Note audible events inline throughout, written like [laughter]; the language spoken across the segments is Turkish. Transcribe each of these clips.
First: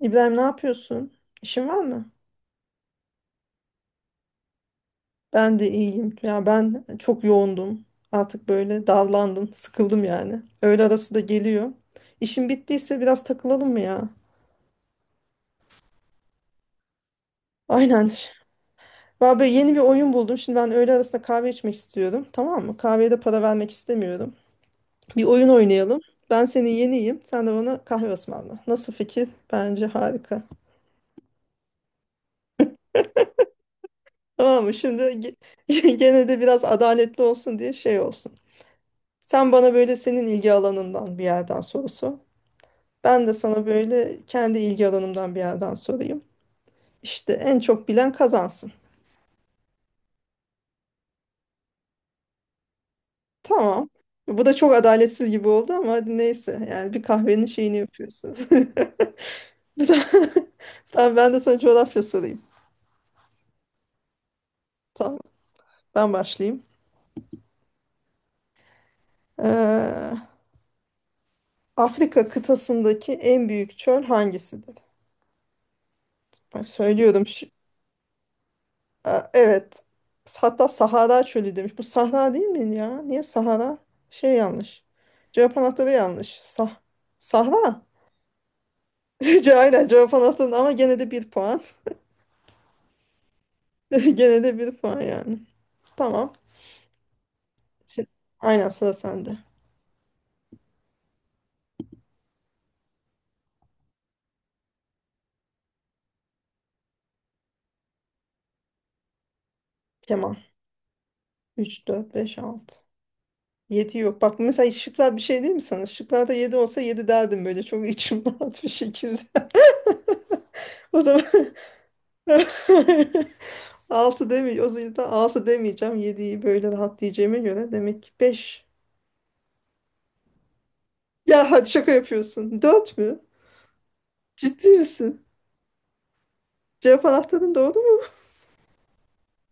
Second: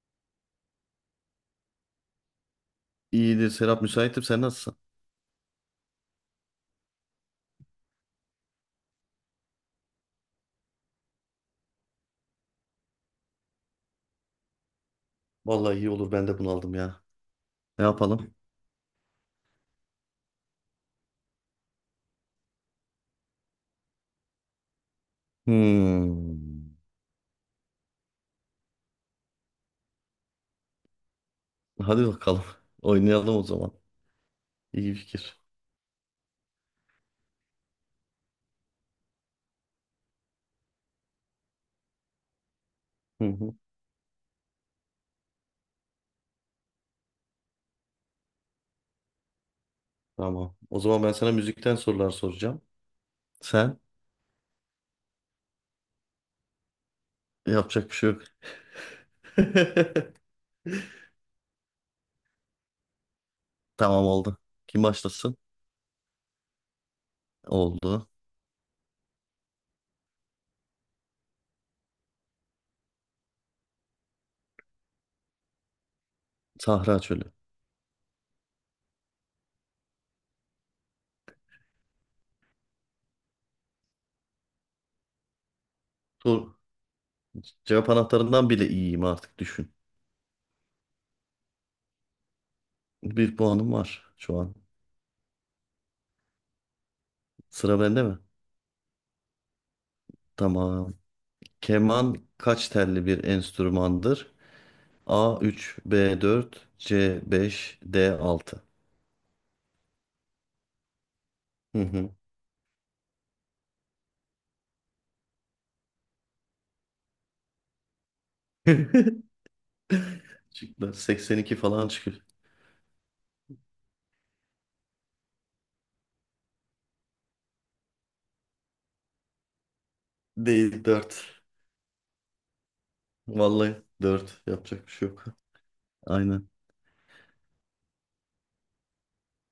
İbrahim ne yapıyorsun? İşin var mı? İyidir Serap, müsaitim, sen nasılsın? Ben de iyiyim. Ya ben çok yoğundum. Artık böyle dallandım, sıkıldım yani. Öğle arası da geliyor. İşin bittiyse biraz takılalım mı ya? Vallahi iyi olur, ben de bunaldım ya. Ne Aynen. yapalım? [laughs] Vallahi böyle yeni bir oyun buldum. Şimdi ben öğle arasında kahve içmek istiyorum. Tamam mı? Kahveye de para vermek istemiyorum. Bir oyun oynayalım. Ben senin Hmm. yeniyim. Sen de bana kahve ısmarla. Nasıl fikir? Bence harika. Hadi bakalım. [laughs] Oynayalım o zaman. Tamam mı? İyi Şimdi fikir. [laughs] Gene de biraz adaletli olsun diye şey olsun. Sen bana böyle senin ilgi alanından bir yerden soru sor. Hı Ben de hı. sana böyle kendi ilgi alanımdan bir yerden sorayım. İşte en çok bilen kazansın. Tamam. O zaman ben sana müzikten sorular soracağım. Sen, Tamam. Bu da çok adaletsiz gibi oldu ama hadi neyse. Yani bir kahvenin şeyini yapacak bir şey yok. yapıyorsun. [laughs] Bu da- [laughs] [laughs] Tamam ben de sana coğrafya sorayım. Tamam oldu. Kim Tamam, başlasın? ben başlayayım. Oldu. Ee, Afrika kıtasındaki en büyük çöl hangisidir? Ben Sahra söylüyorum. Çölü. Aa, evet. Hatta Sahara çölü demiş. Bu Sahra değil mi ya? Niye Sahara? Şey yanlış. Cevap anahtarı yanlış. Tur. Sah Sahra. Cevap anahtarından bile iyiyim artık, [laughs] düşün. Aynen cevap anahtarı ama gene de bir puan. Bir puanım var [laughs] şu Gene an. de bir puan yani. Tamam. Sıra bende Şimdi, mi? aynen sıra sende. Tamam. Keman kaç telli bir enstrümandır? A üç, b dört, c beş, d altı. Kemal. Hı Üç hı. dört beş 6. 7 yok. Bak mesela şıklar bir şey değil mi sana? Şıklarda 7 olsa 7 derdim böyle. Çok içim [laughs] rahat bir şekilde. [laughs] [laughs] Şıklar O zaman [laughs] 82 falan çıkıyor. [laughs] altı demeyeceğim. O yüzden altı demeyeceğim. Yediyi böyle rahat diyeceğime göre demek ki beş. Değil, dört. Ya hadi şaka yapıyorsun. Dört mü? Vallahi 4. Ciddi Yapacak bir şey misin? yok. Aynen. Cevap anahtarın doğru mu?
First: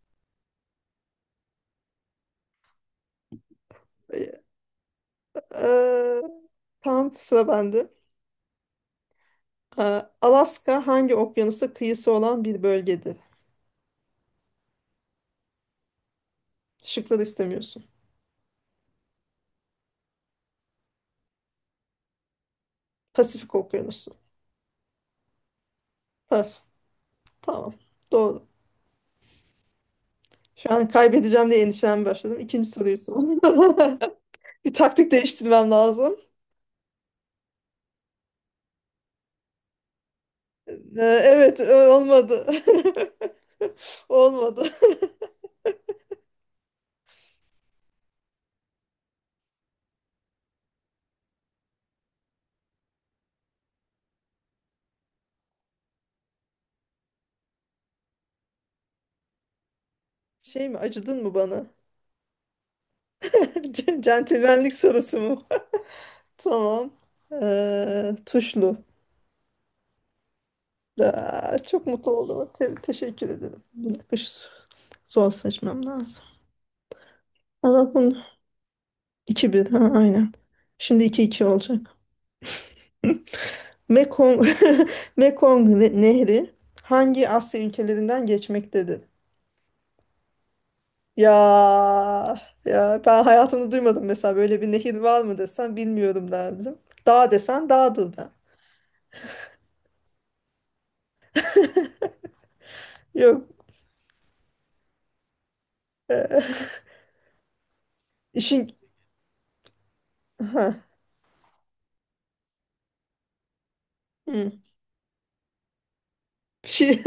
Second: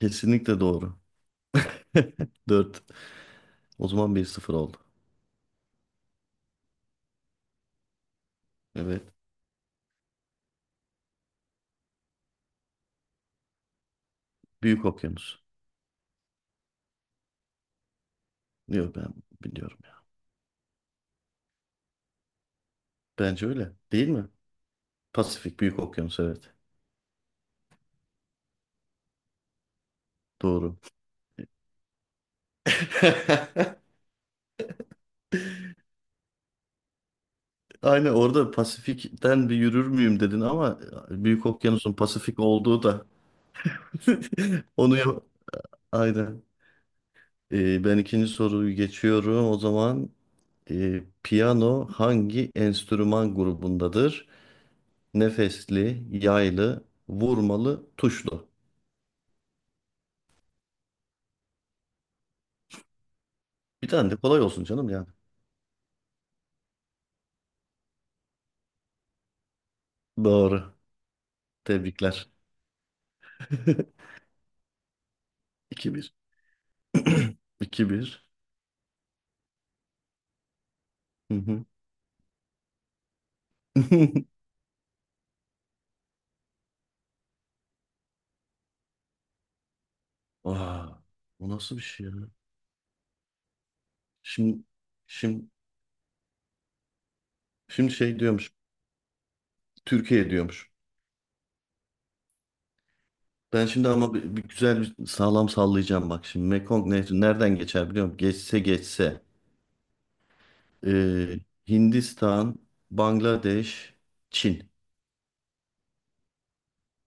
Kesinlikle doğru. [laughs] Dört. O zaman bir sıfır oldu. Ee, tamam sıra bende. Evet. Ee, Alaska hangi okyanusa kıyısı olan bir bölgedir? Büyük okyanus. Şıkları istemiyorsun. Diyor, ben biliyorum ya. Bence Pasifik öyle. Değil Okyanusu. mi? Pasifik, Büyük Okyanus, evet. Pas. Tamam. Doğru. Şu Doğru. an kaybedeceğim diye endişelenmeye başladım. İkinci soruyu sor. [laughs] [laughs] Bir taktik değiştirmem lazım. Aynen, orada Pasifik'ten bir yürür müyüm dedin ama Ee, Büyük Evet, Okyanus'un Pasifik olmadı. [laughs] olduğu da [laughs] Olmadı. onu ya- Aynen. Ben ikinci soruyu geçiyorum. O zaman piyano hangi enstrüman grubundadır? Nefesli, yaylı, vurmalı, tuşlu. [laughs] Şey mi, acıdın mı bana? [laughs] Bir tane de kolay olsun Centilmenlik canım yani. sorusu mu? [laughs] Tamam. Tuşlu. Doğru. Aa, çok mutlu Tebrikler. oldum. Teşekkür ederim. Bir [laughs] dakika şu zor seçmem 2 bir. lazım. [clears throat] 2 Allah bunu bir. iki bir. Ha, aynen. Şimdi iki Hı iki hı. olacak. [laughs] Mekong, [laughs] Mekong Nehri hangi Asya ülkelerinden geçmektedir? Aa, Ya bu nasıl bir şey ya? ya ben hayatımda duymadım mesela Şimdi, böyle bir nehir var mı şimdi, desen bilmiyorum derdim. Dağ desen şimdi dağdır şey da. diyormuş. Türkiye diyormuş. Yok. Ben şimdi ama bir güzel bir sağlam sallayacağım bak şimdi. eee, Mekong Nehri nereden geçer biliyor musun? Geçse işin geçse. ha. Ee, Hindistan, Bangladeş, Hı. Çin. Şey,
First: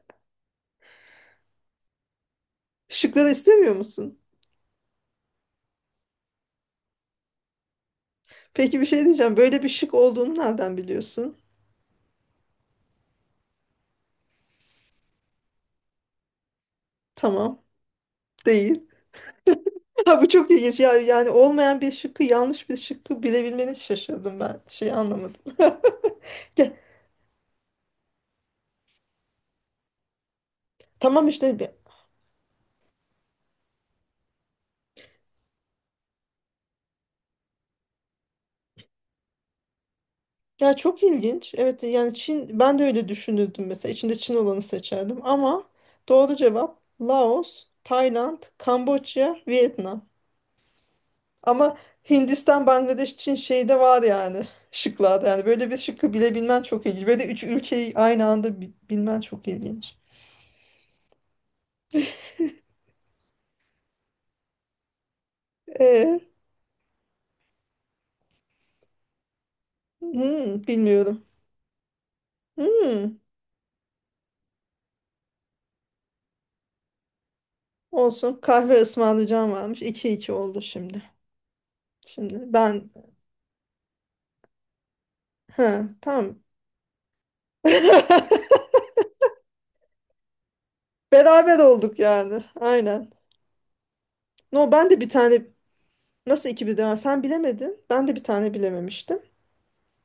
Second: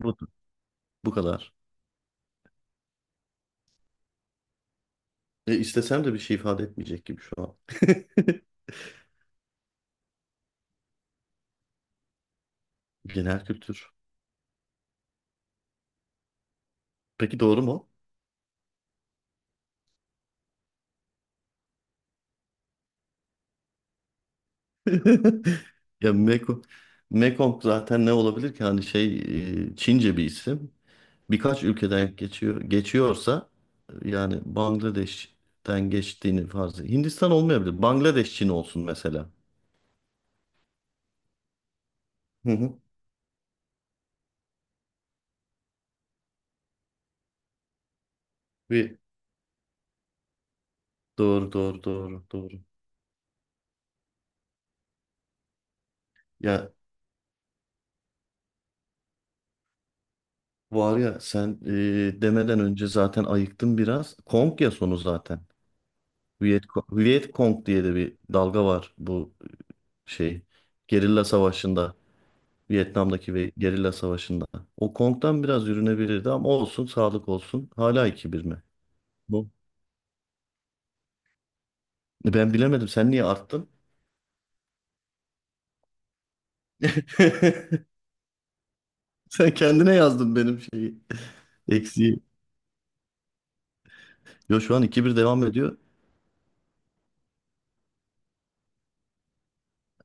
Bu, bu kadar. [laughs] şıkları istemiyor musun? İstesem de bir şey ifade etmeyecek gibi şu an. Peki bir şey diyeceğim. Böyle bir şık olduğunu nereden biliyorsun? [laughs] Genel kültür. Peki Tamam. doğru mu? Değil. [laughs] Ha, bu çok ilginç. Ya, yani olmayan bir şıkkı yanlış bir şıkkı bilebilmeni şaşırdım ben. Şey anlamadım. [laughs] [laughs] Ya Gel. Mekong zaten ne olabilir ki? Hani şey, Çince bir isim. Tamam işte. Birkaç ülkeden geçiyorsa yani Bangladeş'ten geçtiğini farz et. Hindistan olmayabilir. Bangladeş, Çin olsun mesela. Ya çok ilginç. Evet yani Hı Çin, ben hı. de öyle düşünürdüm mesela içinde Çin olanı seçerdim ama doğru cevap Laos, Tayland, Bir, Kamboçya, Vietnam. doğru Ama doğru doğru doğru. Hindistan, Bangladeş, Çin şeyde var yani [laughs] şıklarda yani böyle bir şıkkı bilebilmen Ya çok ilginç. Böyle üç ülkeyi aynı anda bilmen çok ilginç. var ya, sen demeden önce zaten ayıktın biraz. Kong ya sonu zaten. E, Viet, Viet Cong diye de bir dalga var, bu şey. hmm, Gerilla bilmiyorum. savaşında. Hmm, Vietnam'daki ve gerilla savaşında. O Kong'dan biraz yürünebilirdi ama olsun, sağlık olsun. Hala iki olsun, bir mi? kahve ısmarlayacağım varmış. İki iki oldu şimdi. Şimdi Ben bilemedim. ben, Sen niye arttın? ha tamam. [laughs] [laughs] Sen kendine yazdın benim şeyi. Beraber olduk Eksiği. yani. Aynen. Yo, No, şu an ben de iki bir bir devam tane, ediyor. nasıl iki bir sen bilemedin. Ben de bir tane bilememiştim.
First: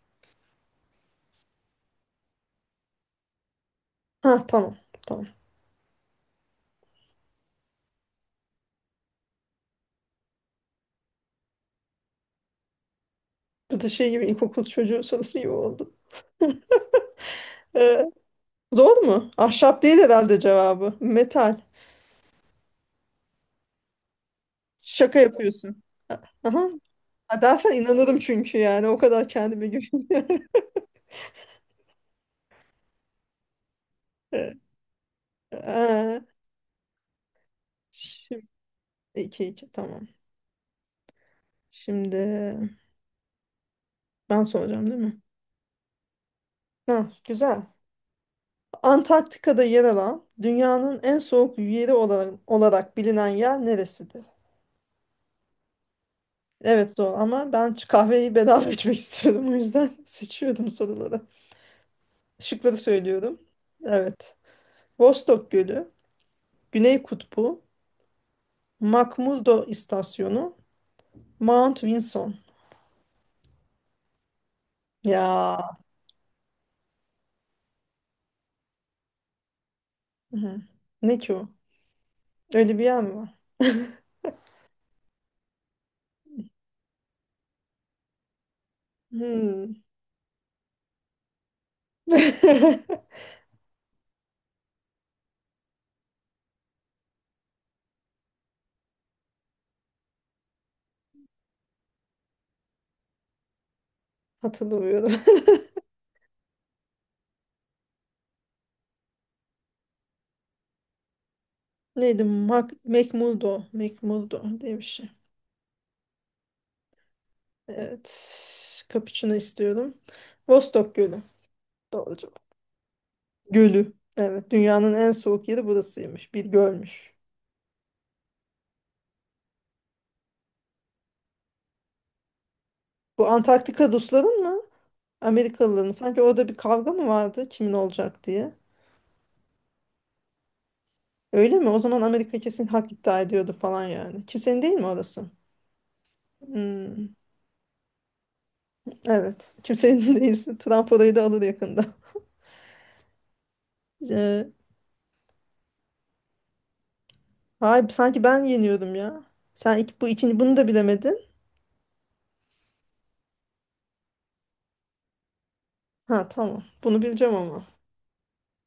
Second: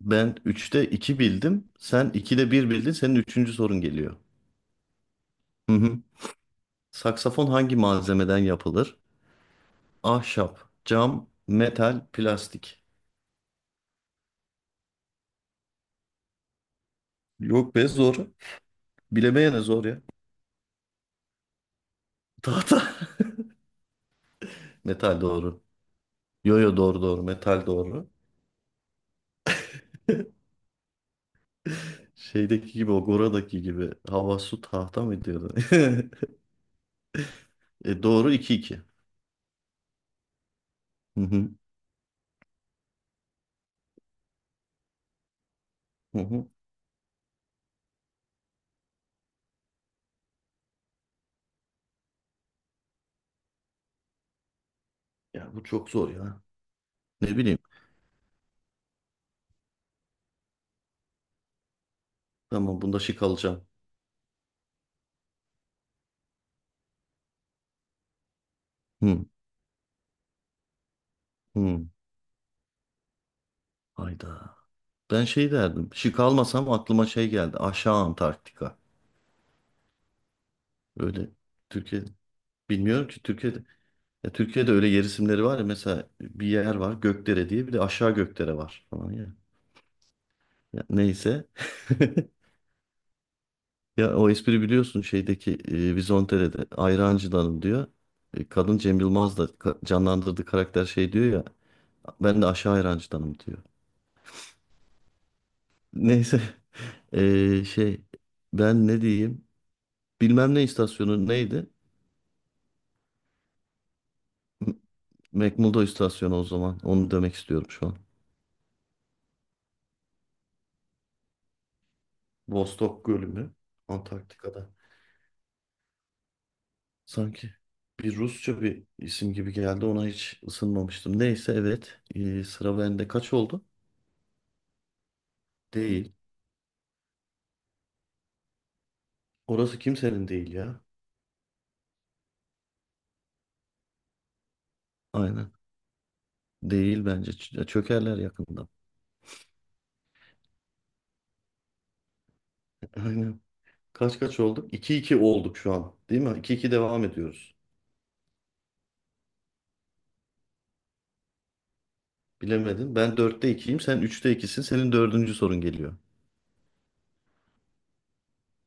Ben üçte 2 bildim. Sen 2'de bir bildin. Senin üçüncü sorun geliyor. Ha tamam. Tamam. Hı hı. Saksafon hangi malzemeden yapılır? Ahşap, cam, metal, plastik. Bu da şey gibi ilkokul çocuğu sorusu gibi oldu. Yok be, Ee, zor. zor mu? Bilemeyene Ahşap zor değil ya. herhalde cevabı. Metal. Tahta. [laughs] Şaka Metal doğru. yapıyorsun. A- Yo Aha. yo, doğru doğru. Ha, Metal dersen doğru. inanırım çünkü yani o kadar kendime güveniyorum. [laughs] Şeydeki gibi, o Gora'daki gibi. Hava Ee, su tahta mı diyordu? e, [laughs] doğru Şimdi iki iki. iki iki tamam. Hı hı. Şimdi ben soracağım değil mi? Hı hı. Ha, güzel. Antarktika'da yer alan dünyanın en soğuk yeri olarak bilinen yer neresidir? Ya bu çok zor ya. Evet doğru Ne ama bileyim. ben şu kahveyi bedava içmek istiyorum o yüzden [laughs] seçiyordum soruları. Şıkları Tamam, bunda şık söylüyorum. alacağım. Evet. Vostok Gölü, Güney Kutbu, Hı, McMurdo İstasyonu, Mount hı. Vinson. Hayda. Ben şey Ya. derdim. Şık almasam aklıma şey geldi. Aşağı Antarktika. Hı. Ne Öyle ki o? Türkiye, Öyle bir yer bilmiyorum mi ki var? Türkiye'de öyle yer isimleri var ya, mesela bir yer var Gökdere diye, bir de aşağı Gökdere var falan ya. Hmm. Ya neyse. [laughs] [laughs] Ya o espri biliyorsun, şeydeki Vizontere'de Ayrancı'danım diyor. Kadın Cem Yılmaz da canlandırdığı karakter şey diyor ya, ben de aşağı Ayrancı'danım diyor. Hatırlamıyorum. Neyse. Şey, ben ne diyeyim? Bilmem ne istasyonu neydi? [laughs] Neydi? Mac McMurdo. McMurdo M- diye bir şey. McMurdo istasyonu o zaman. Onu demek istiyorum şu an. Evet. Kapuçino istiyorum. Vostok Gölü. Doğru cevap. Vostok Gölü mü? Gölü. Evet. Antarktika'da. Dünyanın en soğuk yeri burasıymış. Bir gölmüş. Sanki bir Rusça bir isim gibi geldi. Ona hiç ısınmamıştım. Neyse, evet. Sıra bende. Bu Kaç oldu? Antarktika Rusların mı? Amerikalıların mı? Değil. Sanki orada bir kavga mı vardı kimin olacak diye. Orası kimsenin değil ya. Öyle mi? O zaman Amerika kesin hak iddia ediyordu falan yani. Kimsenin değil mi orası? Aynen. Değil Hmm. bence. Çökerler yakında. Evet. Kimsenin [laughs] değilse Trump orayı da alır yakında. [laughs] [laughs] Aynen. Kaç kaç Ee, olduk? 2 iki olduk şu an. Değil mi? 2 iki devam ediyoruz. hayır, sanki ben yeniyordum ya. Sen ilk, bu ikinci, bunu da bilemedin. Bilemedin. Ben dörtte ikiyim, sen üçte ikisin. Senin dördüncü sorun geliyor. Ha tamam. Bunu bileceğim ama.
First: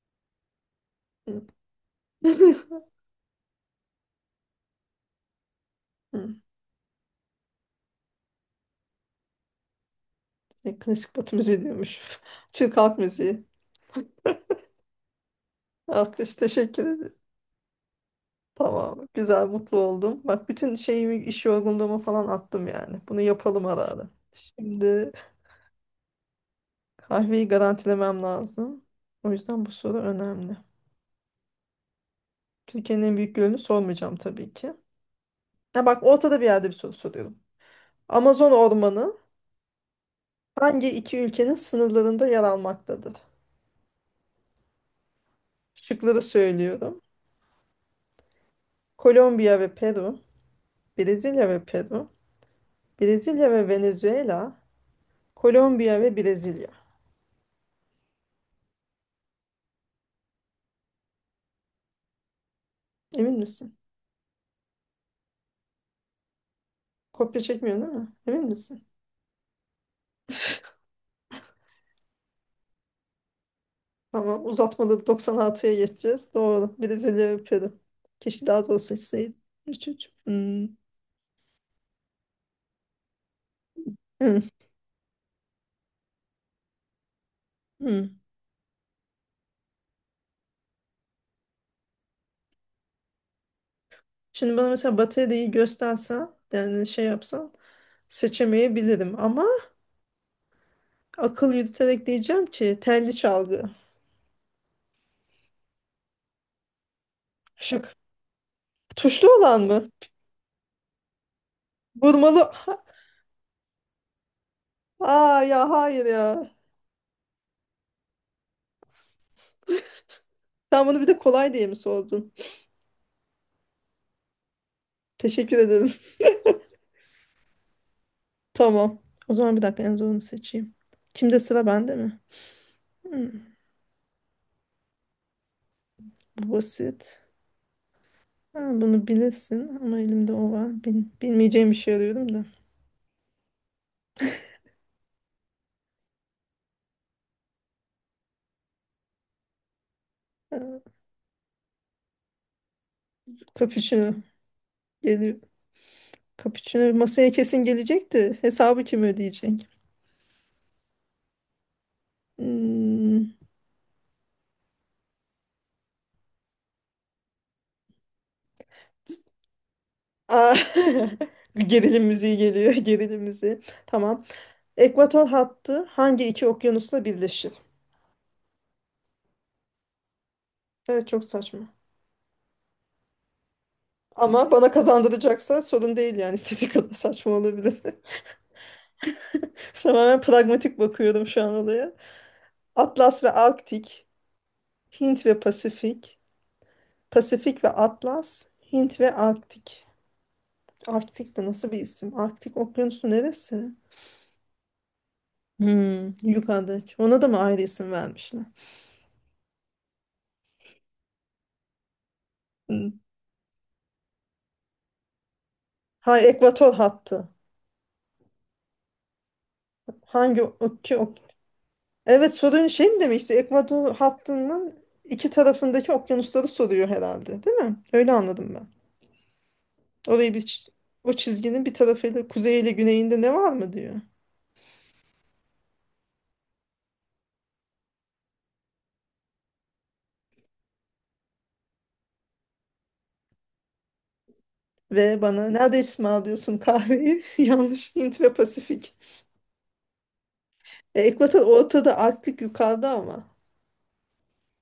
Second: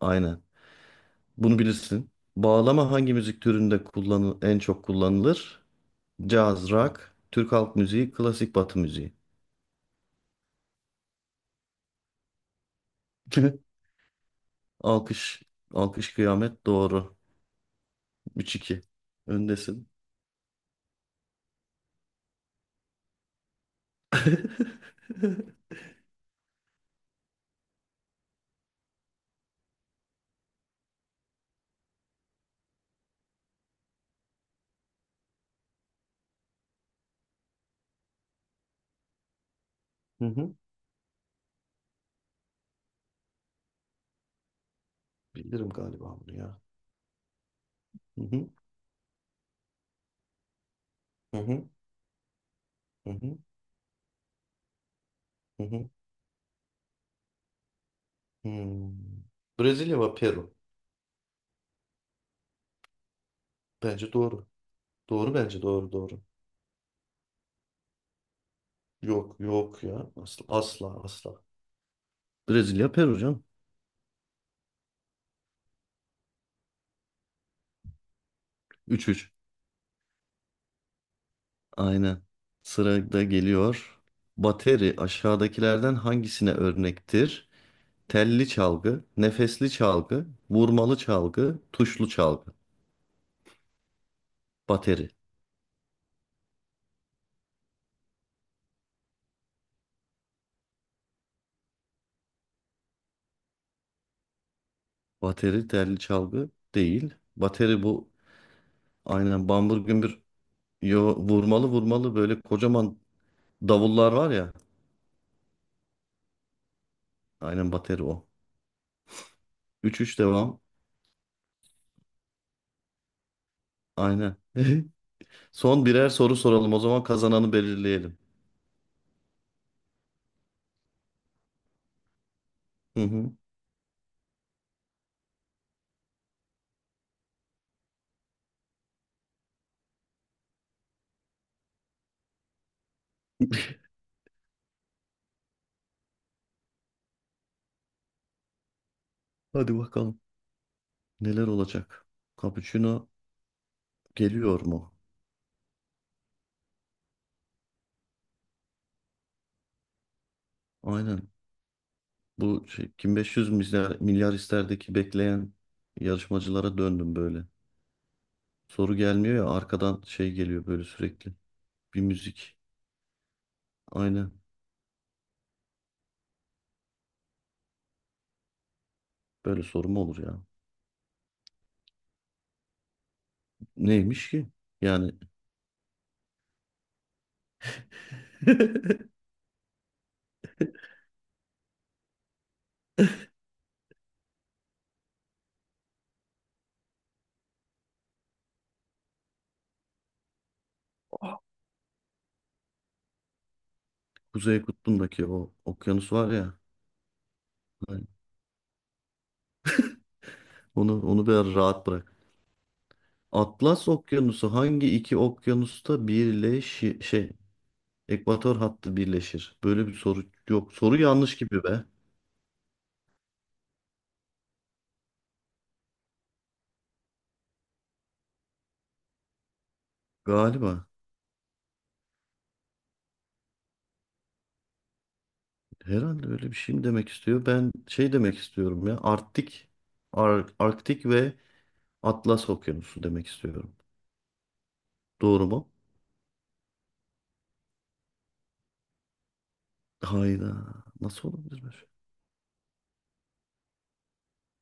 Aynen. Hı. Bunu bilirsin. [laughs] Bağlama hangi müzik türünde en çok kullanılır? Hı. Caz, rock, Türk halk müziği, klasik batı müziği. E, klasik Batı müziği diyormuş. [laughs] Türk halk müziği. [laughs] Alkış, alkış Alkış, kıyamet, teşekkür doğru. ederim. Üç iki. Tamam. Güzel, mutlu Öndesin. oldum. Bak bütün şeyimi, iş yorgunluğumu falan attım yani. Bunu yapalım ara ara. [laughs] Şimdi kahveyi garantilemem lazım. O yüzden bu soru önemli. Türkiye'nin en büyük gölünü sormayacağım tabii ki. Ha bak, ortada bir yerde bir soru soruyorum. Amazon ormanı Hı hı. hangi iki ülkenin sınırlarında yer almaktadır? Bilirim galiba Şıkları bunu ya. söylüyorum. Hı hı. Kolombiya ve Peru, Hı Brezilya ve hı. Peru, Hı hı. Brezilya ve Venezuela, Hı hı. Kolombiya ve Brezilya. Hmm. Brezilya ve Peru. Emin misin? Bence doğru. Doğru, bence doğru doğru. Kopya çekmiyor değil mi? Emin misin? Yok yok ya. Asla [laughs] asla asla. Brezilya, Peru canım. Tamam, uzatmada 96'ya geçeceğiz. Doğru. Brezilya ve Peru. Keşke daha zor 3-3. seçseydim. Üç, üç. Hmm. Aynen. Sırada geliyor. Hmm. Bateri aşağıdakilerden hangisine örnektir? Hmm. Telli çalgı, nefesli çalgı, vurmalı çalgı, tuşlu çalgı. Şimdi bana mesela Bateri. bataryayı göstersen yani şey yapsan seçemeyebilirim ama akıl yürüterek diyeceğim ki telli çalgı. Bateri telli çalgı değil. Bateri Şık. bu, Tuşlu aynen, olan bambur mı? gümbür, yo, vurmalı vurmalı, böyle Vurmalı. kocaman davullar var ya. Aa ya hayır ya. Aynen, bateri o. 3-3 devam. Sen bunu bir de kolay diye mi sordun? Aynen. [laughs] Teşekkür Son ederim. birer soru soralım o zaman, kazananı belirleyelim. Tamam. O zaman bir dakika en zorunu seçeyim. Kimde, sıra bende mi? Hı Hmm, hı. bu basit. Ha, bunu bilirsin ama elimde o var. Bilmeyeceğim bir şey arıyorum da. Hadi bakalım. Ee, Neler olacak? Cappuccino Cappuccino geliyor mu? geliyor. Cappuccino masaya kesin gelecekti. Hesabı kim ödeyecek? Aynen. Bu şey, kim Hmm. 500 milyar isterdeki bekleyen yarışmacılara döndüm böyle. Soru gelmiyor ya, arkadan şey Aa, geliyor böyle sürekli. [laughs] Bir gerilim müziği müzik. geliyor. [laughs] Gerilim müziği. Tamam. Aynen. Ekvator hattı hangi iki okyanusla birleşir? Böyle soru mu olur ya? Evet çok saçma. Neymiş ki? Ama bana Yani. kazandıracaksa sorun değil yani. [laughs] İstediği kadar saçma olabilir. [laughs] Tamamen pragmatik bakıyorum şu an olaya. Atlas ve Arktik, Hint ve Pasifik, Pasifik ve Atlas, Hint ve Arktik. Arktik de nasıl bir isim? Arktik okyanusu neresi? Kuzey Kutbu'ndaki o Hmm, okyanus var ya. yukarıdaki. Ona da mı ayrı isim Hani, vermişler? onu biraz rahat bırak. Hmm. Atlas Okyanusu hangi iki okyanusta Ha, ekvator birleşi hattı. şey Ekvator hattı birleşir. Böyle bir soru Hangi yok. okya Soru ok. yanlış gibi be. Evet, sorun şey mi demişti? Ekvator hattının iki tarafındaki okyanusları soruyor herhalde, değil mi? Öyle anladım ben. Orayı bir Galiba. o çizginin bir tarafıyla, kuzeyiyle güneyinde ne var mı diyor. Herhalde öyle bir şey mi demek istiyor? Ben şey demek istiyorum ya. Arktik, Arktik ve Atlas Okyanusu demek istiyorum. Ve Doğru bana mu? nerede ısmarlıyorsun kahveyi? [laughs] Yanlış. Hint ve Pasifik. Hayda. E, Nasıl ekvator olabilir böyle? Şey? ortada, Arktik yukarıda ama.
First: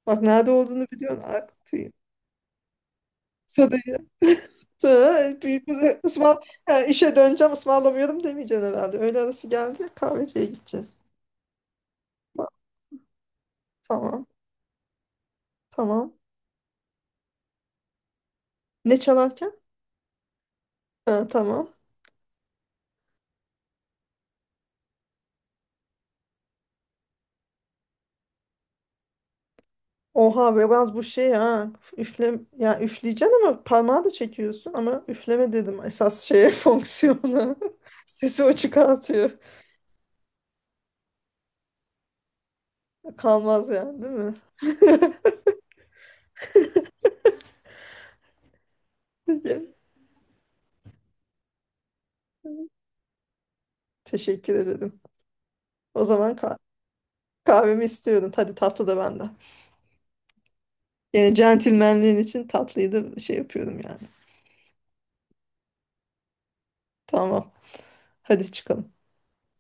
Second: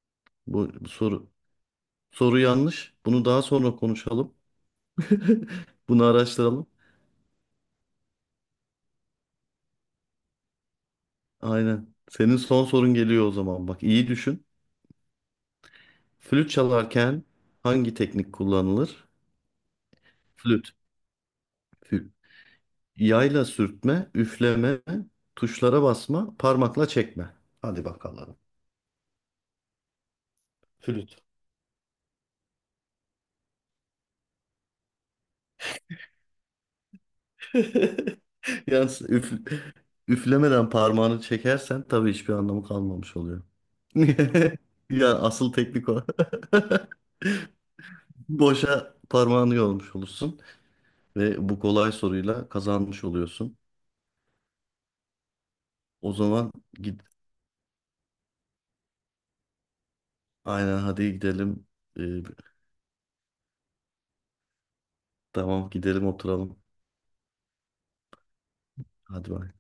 Bak nerede Bu, olduğunu bu biliyorsun Arktik. soru yanlış. Bunu daha sonra Sadece konuşalım. [laughs] sonra bir, [laughs] bir Bunu ısmar, araştıralım. ha, işe döneceğim ısmarlamıyorum demeyeceksin herhalde. Öğle arası geldi, kahveciye gideceğiz. Aynen. Senin Ta- son sorun geliyor o zaman. Bak iyi Tamam düşün. tamam. Flüt çalarken hangi teknik Ne kullanılır? çalarken? Flüt. Ha, tamam. Flüt. Yayla sürtme, üfleme, tuşlara basma, parmakla çekme. Hadi bakalım. Oha biraz bu Flüt. şey ha. Üfle, ya üfleyeceksin ama parmağı da çekiyorsun ama üfleme dedim esas şeye [laughs] fonksiyona. [laughs] [laughs] Sesi o Yalnız çıkartıyor. Üflemeden parmağını çekersen tabii hiçbir anlamı kalmamış oluyor. Kalmaz yani, değil mi? [laughs] Ya [laughs] asıl teknik o. [laughs] Boşa parmağını Peki, yormuş olursun ve bu kolay soruyla kazanmış oluyorsun. teşekkür ederim. O O zaman zaman git. kahvemi istiyorum. Hadi tatlı da benden. Aynen, hadi Yine gidelim. centilmenliğin Ee, için tatlıyı da şey yapıyorum yani. tamam, gidelim oturalım. Tamam. Hadi çıkalım. Hadi bay. Tamam.